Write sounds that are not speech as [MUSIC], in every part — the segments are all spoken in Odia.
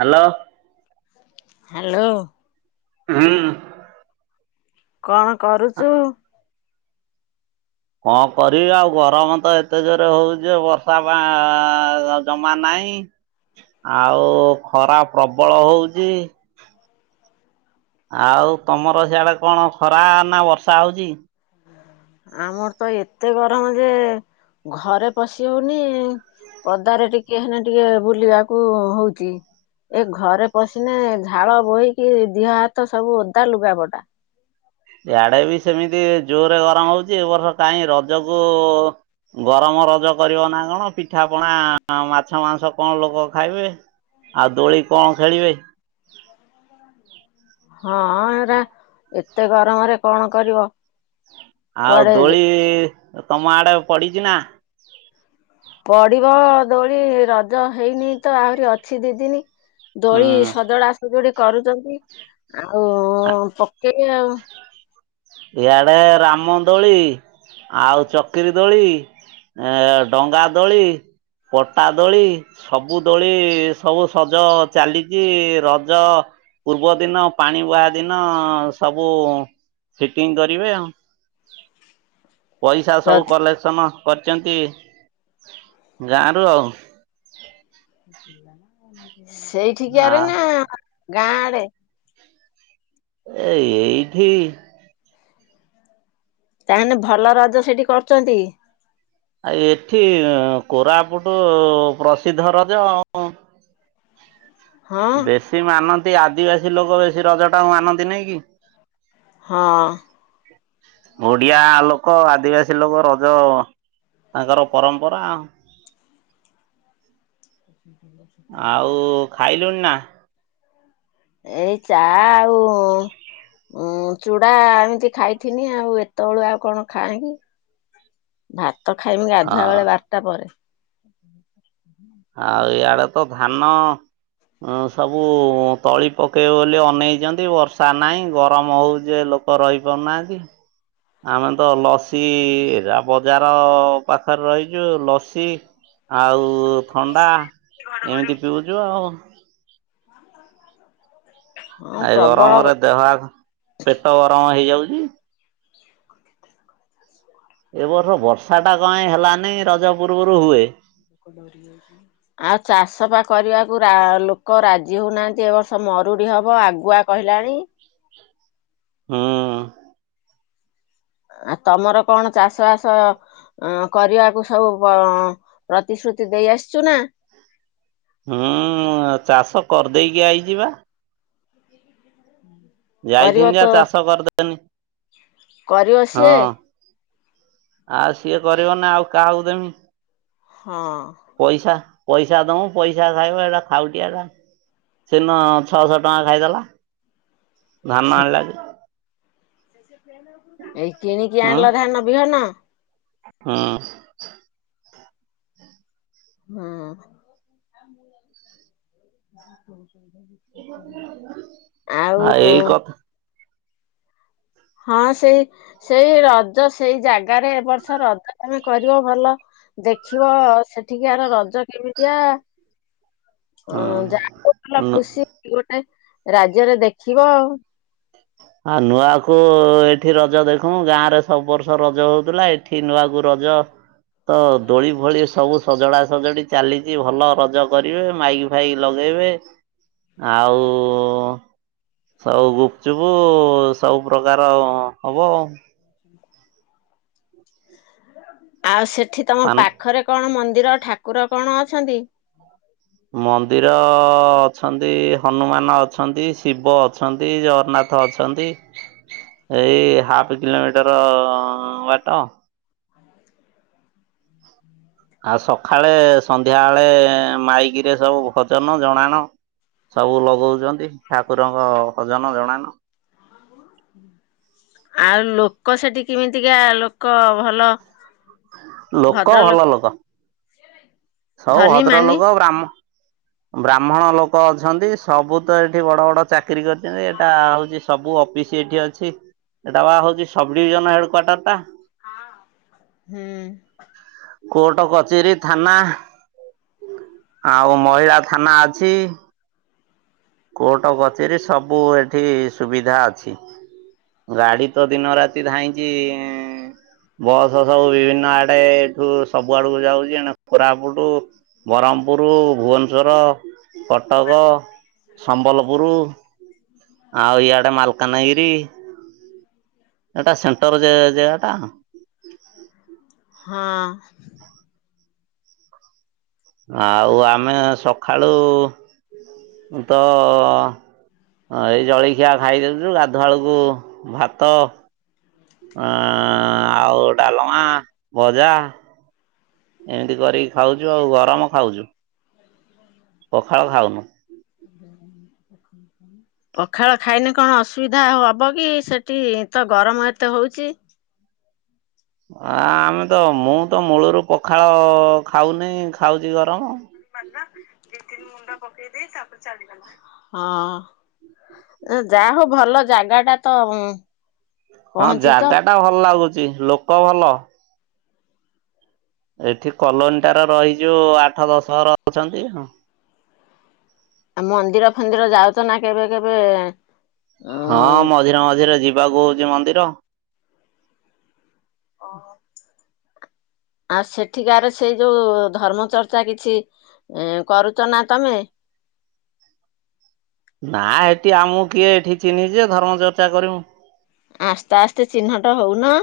ହ୍ୟାଲୋ। ହାଲୋ। ହୁଁ। କଣ କରୁଛୁ? କଣ କରିବି ଆଉ ଗରମ ତ ଏତେ ଜୋରେ ହଉଛି ବର୍ଷା ପା ଜମା ନାହିଁ। ଆଉ ଖରା ପ୍ରବଳ ହଉଛି। ଆଉ ତମର ସିଆଡେ କଣ ଖରା ନା ବର୍ଷା ହଉଛି। ଆମର ତ ଏତେ ଗରମ ଯେ ଘରେ ପଶି ହଉନି। ପଦାରେ ଟିକେ ହେନ ଟିକେ ବୁଲିବାକୁ ହଉଚି। ଏ ଘରେ ପଶିନେ ଝାଳ ବୋହିକି ଦିହ ହାତ ସବୁ ଓଦା ଲୁଗାପଟା। ଆଡେ ବି ସେମିତି ଜୋରରେ ଗରମ ହଉଛି ଏ ବର୍ଷ କାହିଁ ରଜକୁ ଗରମ ରଜ କରିବ ନା କଣ ପିଠା ପଣା ମାଛ ମାଂସ କଣ ଲୋକ ଖାଇବେ? ଆଉ ଦୋଳି କଣ ଖେଳିବେ? ହଁ ଏଟା ଏତେ ଗରମରେ କଣ କରିବ? ଆଉ କୁଆଡେ ଦୋଳି ତମ ଆଡେ ପଡିଛି ନା? ପଡିବ ଦୋଳି ରଜ ହେଇନି ତ ଆହୁରି ଅଛି ଦିଦିନି। ଦୋଳି ହୁଁ। ସଜଡ଼ା ସଜୁଡି କରୁଛନ୍ତି ଆଉ ପକେଇବେ ଆଉ ଇଆଡ଼େ ରାମଦୋଳି ଆଉ ଚକିରି ଦୋଳି। ଏ ଡଙ୍ଗା ଦୋଳି ପଟା ଦୋଳି। ସବୁ ଦୋଳି ସବୁ ସଜ ଚାଲିଛି ରଜ ପୂର୍ବଦିନ ପାଣି ବୁହା ଦିନ ସବୁ ଫିଟିଙ୍ଗ କରିବେ ଆଉ ପଇସା ସବୁ କଲେକ୍ସନ କରିଛନ୍ତି ଗାଁରୁ ଆଉ ଆ ସେଇଠିକିଆରେ ନା ଗାଁ ଆଡେ? ଏ ଏଇଠି। ତାହେଲେ ଭଲ ରଜ ସେଠି କରୁଛନ୍ତି? ଆ ଏଠି କୋରାପୁଟ ପ୍ରସିଦ୍ଧ ରଜ। ହଁ ବେଶୀ ମାନନ୍ତି ଆଦିବାସୀ ଲୋକ ବେଶୀ ରଜଟାକୁ ମାନନ୍ତି ନାଇଁ କି? ହଁ। ଓଡିଆ ଲୋକ ଆଦିବାସୀ ଲୋକ ରଜ ତାଙ୍କର ପରମ୍ପରା। ଆଉ ଖାଇଲୁଣି ନା? ଏଇ ଚା ଆଉ ଉଁ ଚୂଡା ଏମିତି ଖାଇଥିନି ଆଉ ଏତେବେଳୁ ଆଉ କଣ ଖାଏ? ଭାତ ଖାଇମି ଗାଧୁଆ ହଁ ବେଳେ ବାରଟା ପରେ। ଆଉ ଇଆଡେ ତ ଧାନ ଅଁ ସବୁ ତଳି ପକେଇବେ ବୋଲି ଅନେଇଚନ୍ତି ବର୍ଷା ନାହିଁ ଗରମ ହଉଚି ଯେ ଲୋ କ ରହି ପାରୁ ନାହାନ୍ତି। ଆମେ ତ ଲସି ବଜାର ପାଖରେ ରହିଚୁ ଲସି ଆଉ ଥଣ୍ଡା ଏମିତି ପିଉଛୁ ଆଉ। ହଁ ଆ ଏ ପ୍ରବଳ ଗରମରେ ଦେହ ହା ପେଟ ଗରମ ହେଇଯାଉଚି। ଏ ବର୍ଷ ବର୍ଷା ଟା କଁ ପାଇଁ ହେଲାନେଇଁ ରଜ ପୂର୍ବରୁ ହୁଏ। [UNINTELLIGIBLE] ଆଉ ଚାଷ ପା କରିବାକୁ ରା ଲୋକ ରାଜି ହଉନାହାନ୍ତି ଏ ବର୍ଷ ମରୁଡି ହବ ଆଗୁଆ କହିଲାଣି। ହୁଁ। ଆ ତମର କଣ ଚାଷ ବାସ ଅ କରିବାକୁ ସବୁ ପ ପ୍ରତିଶ୍ରୁତି ଦେଇ ଆସିଛୁ ନା। ହୁଁ ଚାଷ କରିଦେଇକି ଆଇଚିପା। କରିବ ଯାଇଥିନି ତ ଯା ଚାଷ କରିଦେନି କରିବ ହଁ। ସିଏ ଆଉ ସିଏ କରିବ ନା ଆଉ କାହାକୁ ଦେମି। ହଁ। ପଇସା ପଇସା ଦୋମୁ ପଇସା ଖାଇବ ଏଇଟା ଖାଉଟିଆଟା। ସେଦିନ ଛଅଶହ ଟଙ୍କା ଖାଇଦେଲା ଧାନ ଆଣିଲାଯେ। ଏଇ କିଣିକି ହୁଁ ଆଣିଲ ଧାନ ବିହନ। ହୁଁ। ହୁଁ। ଆଉ ମୁଁ ଏଇ କଥା ହଁ ସେଇ ସେଇ ରଜ ସେଇ ଜାଗାରେ ଏବ ବର୍ଷ ରଜ ତମେ କରିବ ଭଲ। ଦେଖିବ ସେଠିକିଆର ରଜ କେମିତିଆ। ହଁ ଯା [UNINTELLIGIBLE] ନୁ ଖୁସି ଗୋଟେ ରାଜ୍ୟରେ ଦେଖିବ ଆଉ। ଆ ନୂଆକୁ ଏଠି ରଜ ଦେଖୁ ଗାଁ ରେ ସବୁ ବର୍ଷ ରଜ ହଉଥିଲା ଏଠି ନୂଆ କୁ ରଜ ତ ଦୋଳି ଫୋଳି ସବୁ ସଜଡା ସଜଡି ଚାଲିଚି ଭଲ ରଜ କରିବେ। ମାଇକି ଫାଇକି ଲଗେଇବେ ଆଉ ଆଉ ଗୁପଚୁପ ସବୁ ପ୍ରକାର ହବ। ଆଉ ସେଠି ତମ ପାନ ପାଖରେ କଣ ମନ୍ଦିର ଠାକୁର କଣ ଅଛନ୍ତି। ମନ୍ଦିର ଅଛନ୍ତି ହନୁମାନ ଅଛନ୍ତି ଶିବ ଅଛନ୍ତି ଜଗନ୍ନା ଥ ଅଛନ୍ତି ଏଇ ହାଫ୍ କିଲୋମିଟର ବାଟ। ଆଉ ସଖାଳେ ସନ୍ଧ୍ୟାବେଳେ ମାଇକିରେ ସବୁ ଭଜନ ଜଣାଣ ସବୁ ଲଗଉଚନ୍ତି ଠାକୁରଙ୍କ ଭଜନ ଜଣାଣ। ଆଉ ଲୋକ ସେଠି କିମିତିକା ଲୋକ ଭଲ। ଲୋକ ଭଦ୍ରଲୋକ ଭଲ ଲୋକ। ସବୁ ଧନୀ ଭଦ୍ର ମାନି ଲୋକ ବ୍ରାହ୍ମ ବ୍ରାହ୍ମଣ ଲୋକ ଅଛନ୍ତି ସବୁ ତ ଏଠି ବଡ ବଡ ଚାକିରୀ କରିଛନ୍ତି। ଏଟା ହଉଚି ସବୁ ଅଫିସ ଏଠି ଅଛି ଏଟା ପା ହଉଚି ସବଡିଭିଜନ ହେଡ କ୍ୱାଟର ଟା। ହଁ ହୁଁ। କୋର୍ଟ କଚେରୀ ଥାନା। ଆଉ ମହିଳା ଥାନା ଅଛି। କୋର୍ଟ କଚେରୀ ସବୁ ଏଠି ସୁବିଧା ଅଛି। ଗାଡି ତ ଦିନ ରାତି ଧାଇଁଚି ବସ ସବୁ ବିଭିନ୍ନ ଆଡେ ଏଠୁ ସବୁ ଆଡକୁ ଯାଉଚି। ଏଇନୁ କୋରା ପୁଟୁ, ବ୍ରହ୍ମପୁର, ଭୁବନେଶ୍ୱର, କଟକ ସମ୍ବଲପୁର ଆଉ ଇଆଡେ ମାଲକାନଗିରି। ଏଟା ସେଣ୍ଟର ଜେ ଜେଗା ଟା। ହଁ। ଆଉ ଆମେ ସଖାଳୁ ତ ହଁ ଏଇ ଜଳଖିଆ ଖାଇଦେଉଚୁ ଗାଧୁଆଳକୁ ଭାତ ଆଁ ଆଉ ଡାଲମା ଭଜା ଏମିତି କରିକି ଖାଉଚୁ ଆଉ ଗରମ ଖାଉଚୁ। ପଖାଳ ଖାଉନୁ। [INAUDIBLE] ପଖାଳ ଖାଇନେ କଣ ଅସୁବିଧା ହବ କି, ସେଠି ତ ଗରମ ଏତେ ହଉଚି। ଆ ଆମେ ତ ମୁଁ ତ ମୂଳରୁ ପଖାଳ ଖାଉନି ଖାଉଚି ଗରମ। [UNINTELLIGIBLE] ଦି ତିନି ମୁଣ୍ଡ ପକେଇ ଦେଇ ତାପରେ ଚାଲିବୁ। ହଁ। ଯାହା ହଉ ଭଲ ଜାଗା ଟା ତ ହଁ ପହଞ୍ଚିଛ ଜାଗା ଟା ଭଲ ଲାଗୁଚି ଲୋକ ଭଲ। ଏଠି କଲୋନୀ ଟାରେ ରହିଚୁ ଆଠ ଦଶ ଘର ଅଛନ୍ତି। ଆ ମନ୍ଦିର ଫନ୍ଦିର ଯାଉଚ ନା କେବେ କେବେ ହଁ ମଝିରେ ମଝିରେ ଯିବାକୁ ହଉଚି ମନ୍ଦିର। ଅ ହ। ଆଉ ସେଠିକାରେ ସେଇ ଯୋଉ ଧର୍ମ ଚର୍ଚ୍ଚା କିଛି କରୁଚ ନା ତମେ? ନା ଏଠି ଆମକୁ କିଏ ଏଠି ଚିହ୍ନିଚି ଯେ ଧର୍ମଚର୍ଚ୍ଚା କରିବୁ। ଆସ୍ତେ ଆସ୍ତେ ଚିହ୍ନଟ ହଉନ।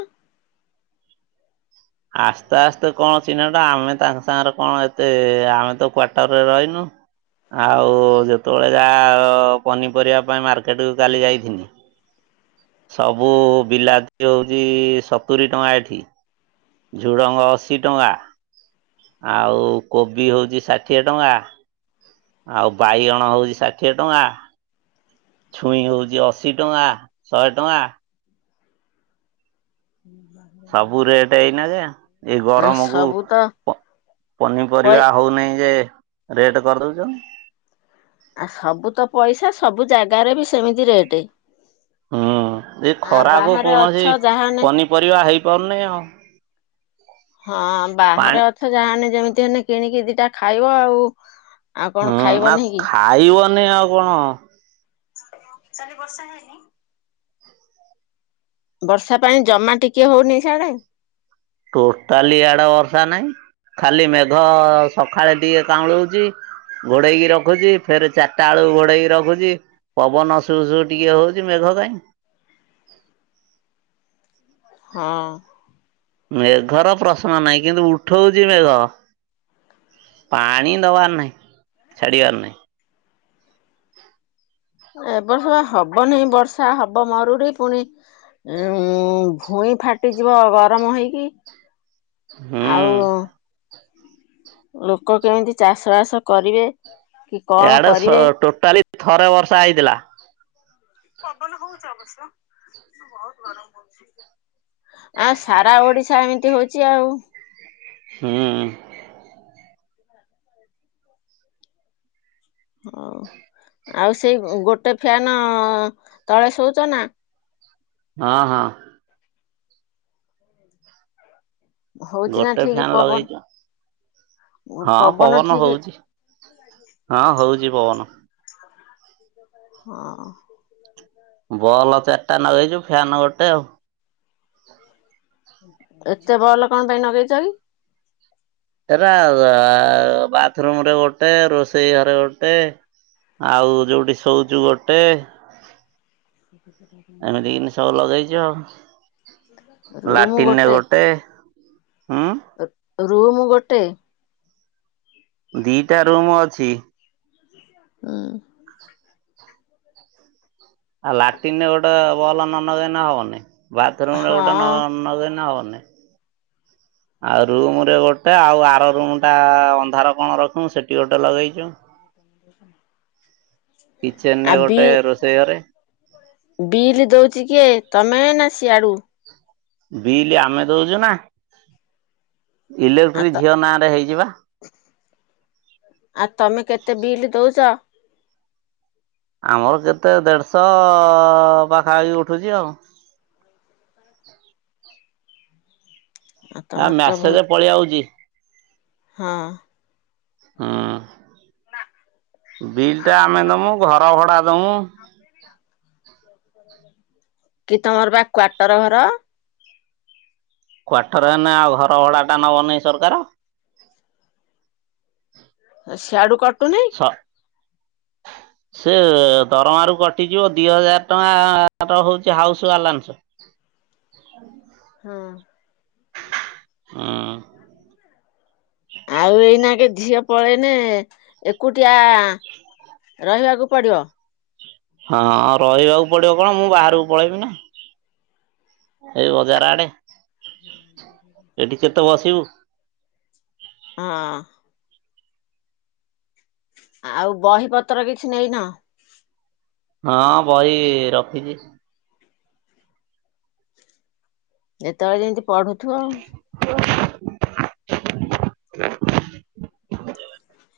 ଆସ୍ତେ ଆସ୍ତେ କଣ ଚିହ୍ନଟା ଆମେ ତାଙ୍କ ସାଙ୍ଗରେ କଣ ଏତେ ଆମେ ତ କ୍ଵାର୍ଟରରେ ରହିଲୁ। ଆଉ ଯେତେବେଳେ ଯାହା ପନିପରିବା ପାଇଁ ମାର୍କେଟକୁ କାଲି ଯାଇଥିନି। ସବୁ ବିଲାତି ହଉଚି ସତୁରି ଟଙ୍କା ଏଠି। ଝୁଡ଼ଙ୍ଗ ଅଶୀ ଟଙ୍କା। ଆଉ କୋବି ହଉଚି ଷାଠିଏ ଟଙ୍କା। ଆଉ ବାଇଗଣ ହଉଚି ଷାଠିଏ ଟଙ୍କା। ଛୁଇଁ ହଉଚି ଅଶୀ ଟଙ୍କା, ଶହେ ଟଙ୍କା। [UNINTELLIGIBLE] ସବୁ ରେଟ୍ ଏଇନା ଯେ। ଏଇ ଆଉ ଗରମକୁ ସବୁ ତ ପ ପଇ ପନିପରିବା ହଉନେଇ ଯେ ରେଟ୍ କରିଦଉଛନ୍ତି। ଆ ସବୁ ତ ପଇସା, ସବୁ ଜାଗାରେ ବି ସେମିତି ରେଟ୍। ହୁଁ ଆ ବାହାରେ ଅଛ ଯାହାନେ ପରିବା ହେଇପାରୁନି ଆଉ। ହଁ ପାଣି ବାହାରେ ଅଛ ଯାହାନେ ଯେମିତି ହେନେ କିଣିକି ଦିଟା ଖାଇବ ଆଉ। ଆଉ କଣ ହଁ ଆଉ ଖାଇବନି କି ଖାଇବନି ଆଉ କଣ କାଲି ବର୍ଷା ହେଇନି? ବର୍ଷା ପାଇଁ ଜମା ଟିକେ ହଉନି ସେଆଡେ। ଟୋଟାଲି ଇଆଡ଼େ ବର୍ଷା ନାହିଁ। ଖାଲି ମେଘ ସକାଳେ ଟିକେ କାଉଁଳେଉଚି ଘୋଡେଇକି ରଖୁଚି ଫେରେ ଚାରିଟାଳୁକୁ ଘୋଡେଇକି ରଖୁଚି। ପବନ ସୁ ସୁ ଟିକିଏ ହଉଚି ମେଘ କାଇଁ। ହଁ। ମେଘର ପ୍ରଶ୍ନ ନାହିଁ କିନ୍ତୁ ଉଠୋଉଚି ମେଘ। ପାଣି ଦବାର ନାହିଁ ଛାଡିବାର ନାଇଁ। ଏ ବର୍ଷ ବା ହବନି ବର୍ଷା ହବ ମରୁଡି ଫୁଣି ଉଁ ଭୂଇଁ ଫାଟିଯିବ ଗରମ ହେଇକି ଆଉ ହୁଁ ଲୋକ କେମିତି ଚାଷ ବାସ କରିବେ। କି କଣ ଇଆଡେ ସ କରିବେ ଟୋଟାଲି ଥରେ ବର୍ଷା ହେଇଥେଲା। ପବନ ହଉଚି ଅବଶ୍ୟ ଅଁ ବହୁତୁ ଆଁ ସାରା ଓଡିଶା ଏମିତି ହଉଚି ଆଉ। ହୁଁ। ହଉ ଆଉ ସେଇ ଉଁ ଗୋଟେ ଫ୍ୟାନ ତଳେ ଶୋଉଚ ନା। ହଁ ହଁ। ହଉଛି ନା ଗୋଟେ ଠିକ ଫ୍ୟାନ୍ ପବନ ଲଗେଇଚି ଅ ହଁ ପବନ ହଉଚି। ହଁ ହଉଚି ପବନ। ହଁ। ଭଲ ଚାରଟା ନଗେଇଚୁ ଫ୍ୟାନ ଗୋଟେ ଆଉ। ଏତେ ବଲ କଁ ପାଇଁ ନଗେଇଚ କି? ଏରା ଆ ବାଥରୁମରେ ଗୋଟେ ରୋଷେଇ ଘରେ ଗୋଟେ। ଆଉ ଯୋଉଠି ଶୋଉଚୁ ଗୋଟେ। ଏମିତି କିନି [INAUDIBLE] ସବୁ ଲଗେଇଛି ଆଉ ଲାଟିନରେ ଗୋଟେ ହୁଁ। ରୁମୁ ଗୋଟେ। ଦିଟା ରୁମୁ ଅଛି। ହୁଁ। ଆଉ ଲାଟିନରେ ଗୋଟେ ବଲ ନ ନଗେଇନେ ହବନି। ବାଥରୁମରେ ହଁ ଗୋଟେ ନ ନଗେଇନେ ହବନି। ଆଉ ରୁମୁରେ ଗୋଟେ ଆଉ ଆର ରୁମୁଟା ଅନ୍ଧାର କଣ ରଖିମୁ ସେ [INAUDIBLE] କିଚେନରେ ଗୋଟେ ରୋଷେଇ ଘରେ। ବିଲି ଦଉଛି କିଏ ତମେ ନା ସିଆଡୁ। ବିଲି ଆମେ ଦଉଚୁ ନା ଆ ଇଲେକ୍ଟ୍ରି ତ ଝିଅ ନାଁରେ ହେଇଚି ବା। ଆଉ ତମେ କେତେ ବିଲି ଦଉଚ? ଆମର କେତେ ଦେଢଶ ପାଖା ପାଖି ଉଠୁଚି ଆଉ। ଆଉ ଆ ତମର ତ ବହୁତ ମ୍ୟାସେଜେ ପଳି ଆଉଚି। ହଁ। ହୁଁ ବିଲଟା ଆମେ ଦମୁ ଘର ଭଡା ଦମୁ। କି ତମର ବା କ୍ଵାଟର ଘର। କ୍ଵାଟର ହେନେ ଆଉ ଘର ଭଡାଟା ନବ ନାହିଁ ସରକାର। ହେ ସିଆଡୁ କ ସ ହ ସେ ଦରମାରୁ କଟିଯିବ ଦି ହଜାର ଟଙ୍କା [UNINTELLIGIBLE] ହଉଚି ହାଉସ୍ ବାଲାନ୍ସ। ହଁ। ହୁଁ ନା ଆଉ ଏଇନା କେ ଝିଅ ପଳେଇନେ ଏକୁଟିଆ ରହିବାକୁ ପଡ଼ିବ। ହଁ ରହିବାକୁ ପଡିବ କଣ ମୁଁ ବାହାରକୁ ପଳେଇବି ନା। ଏଇ ବଜାର ଆଡେ। ଏଠି କେତେ ବସିବୁ। ହଁ। ଆଉ ବହି ପତ୍ର କିଛି ନେଇନ? ହଁ ବହି ରଖିଛି। ଯେତେବେଳେ ଯେମିତି ପଢୁଥିବ ଆଉ। ହ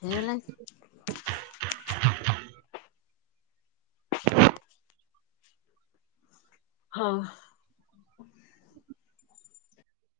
ହେଇଗଲାକି? ହଁ।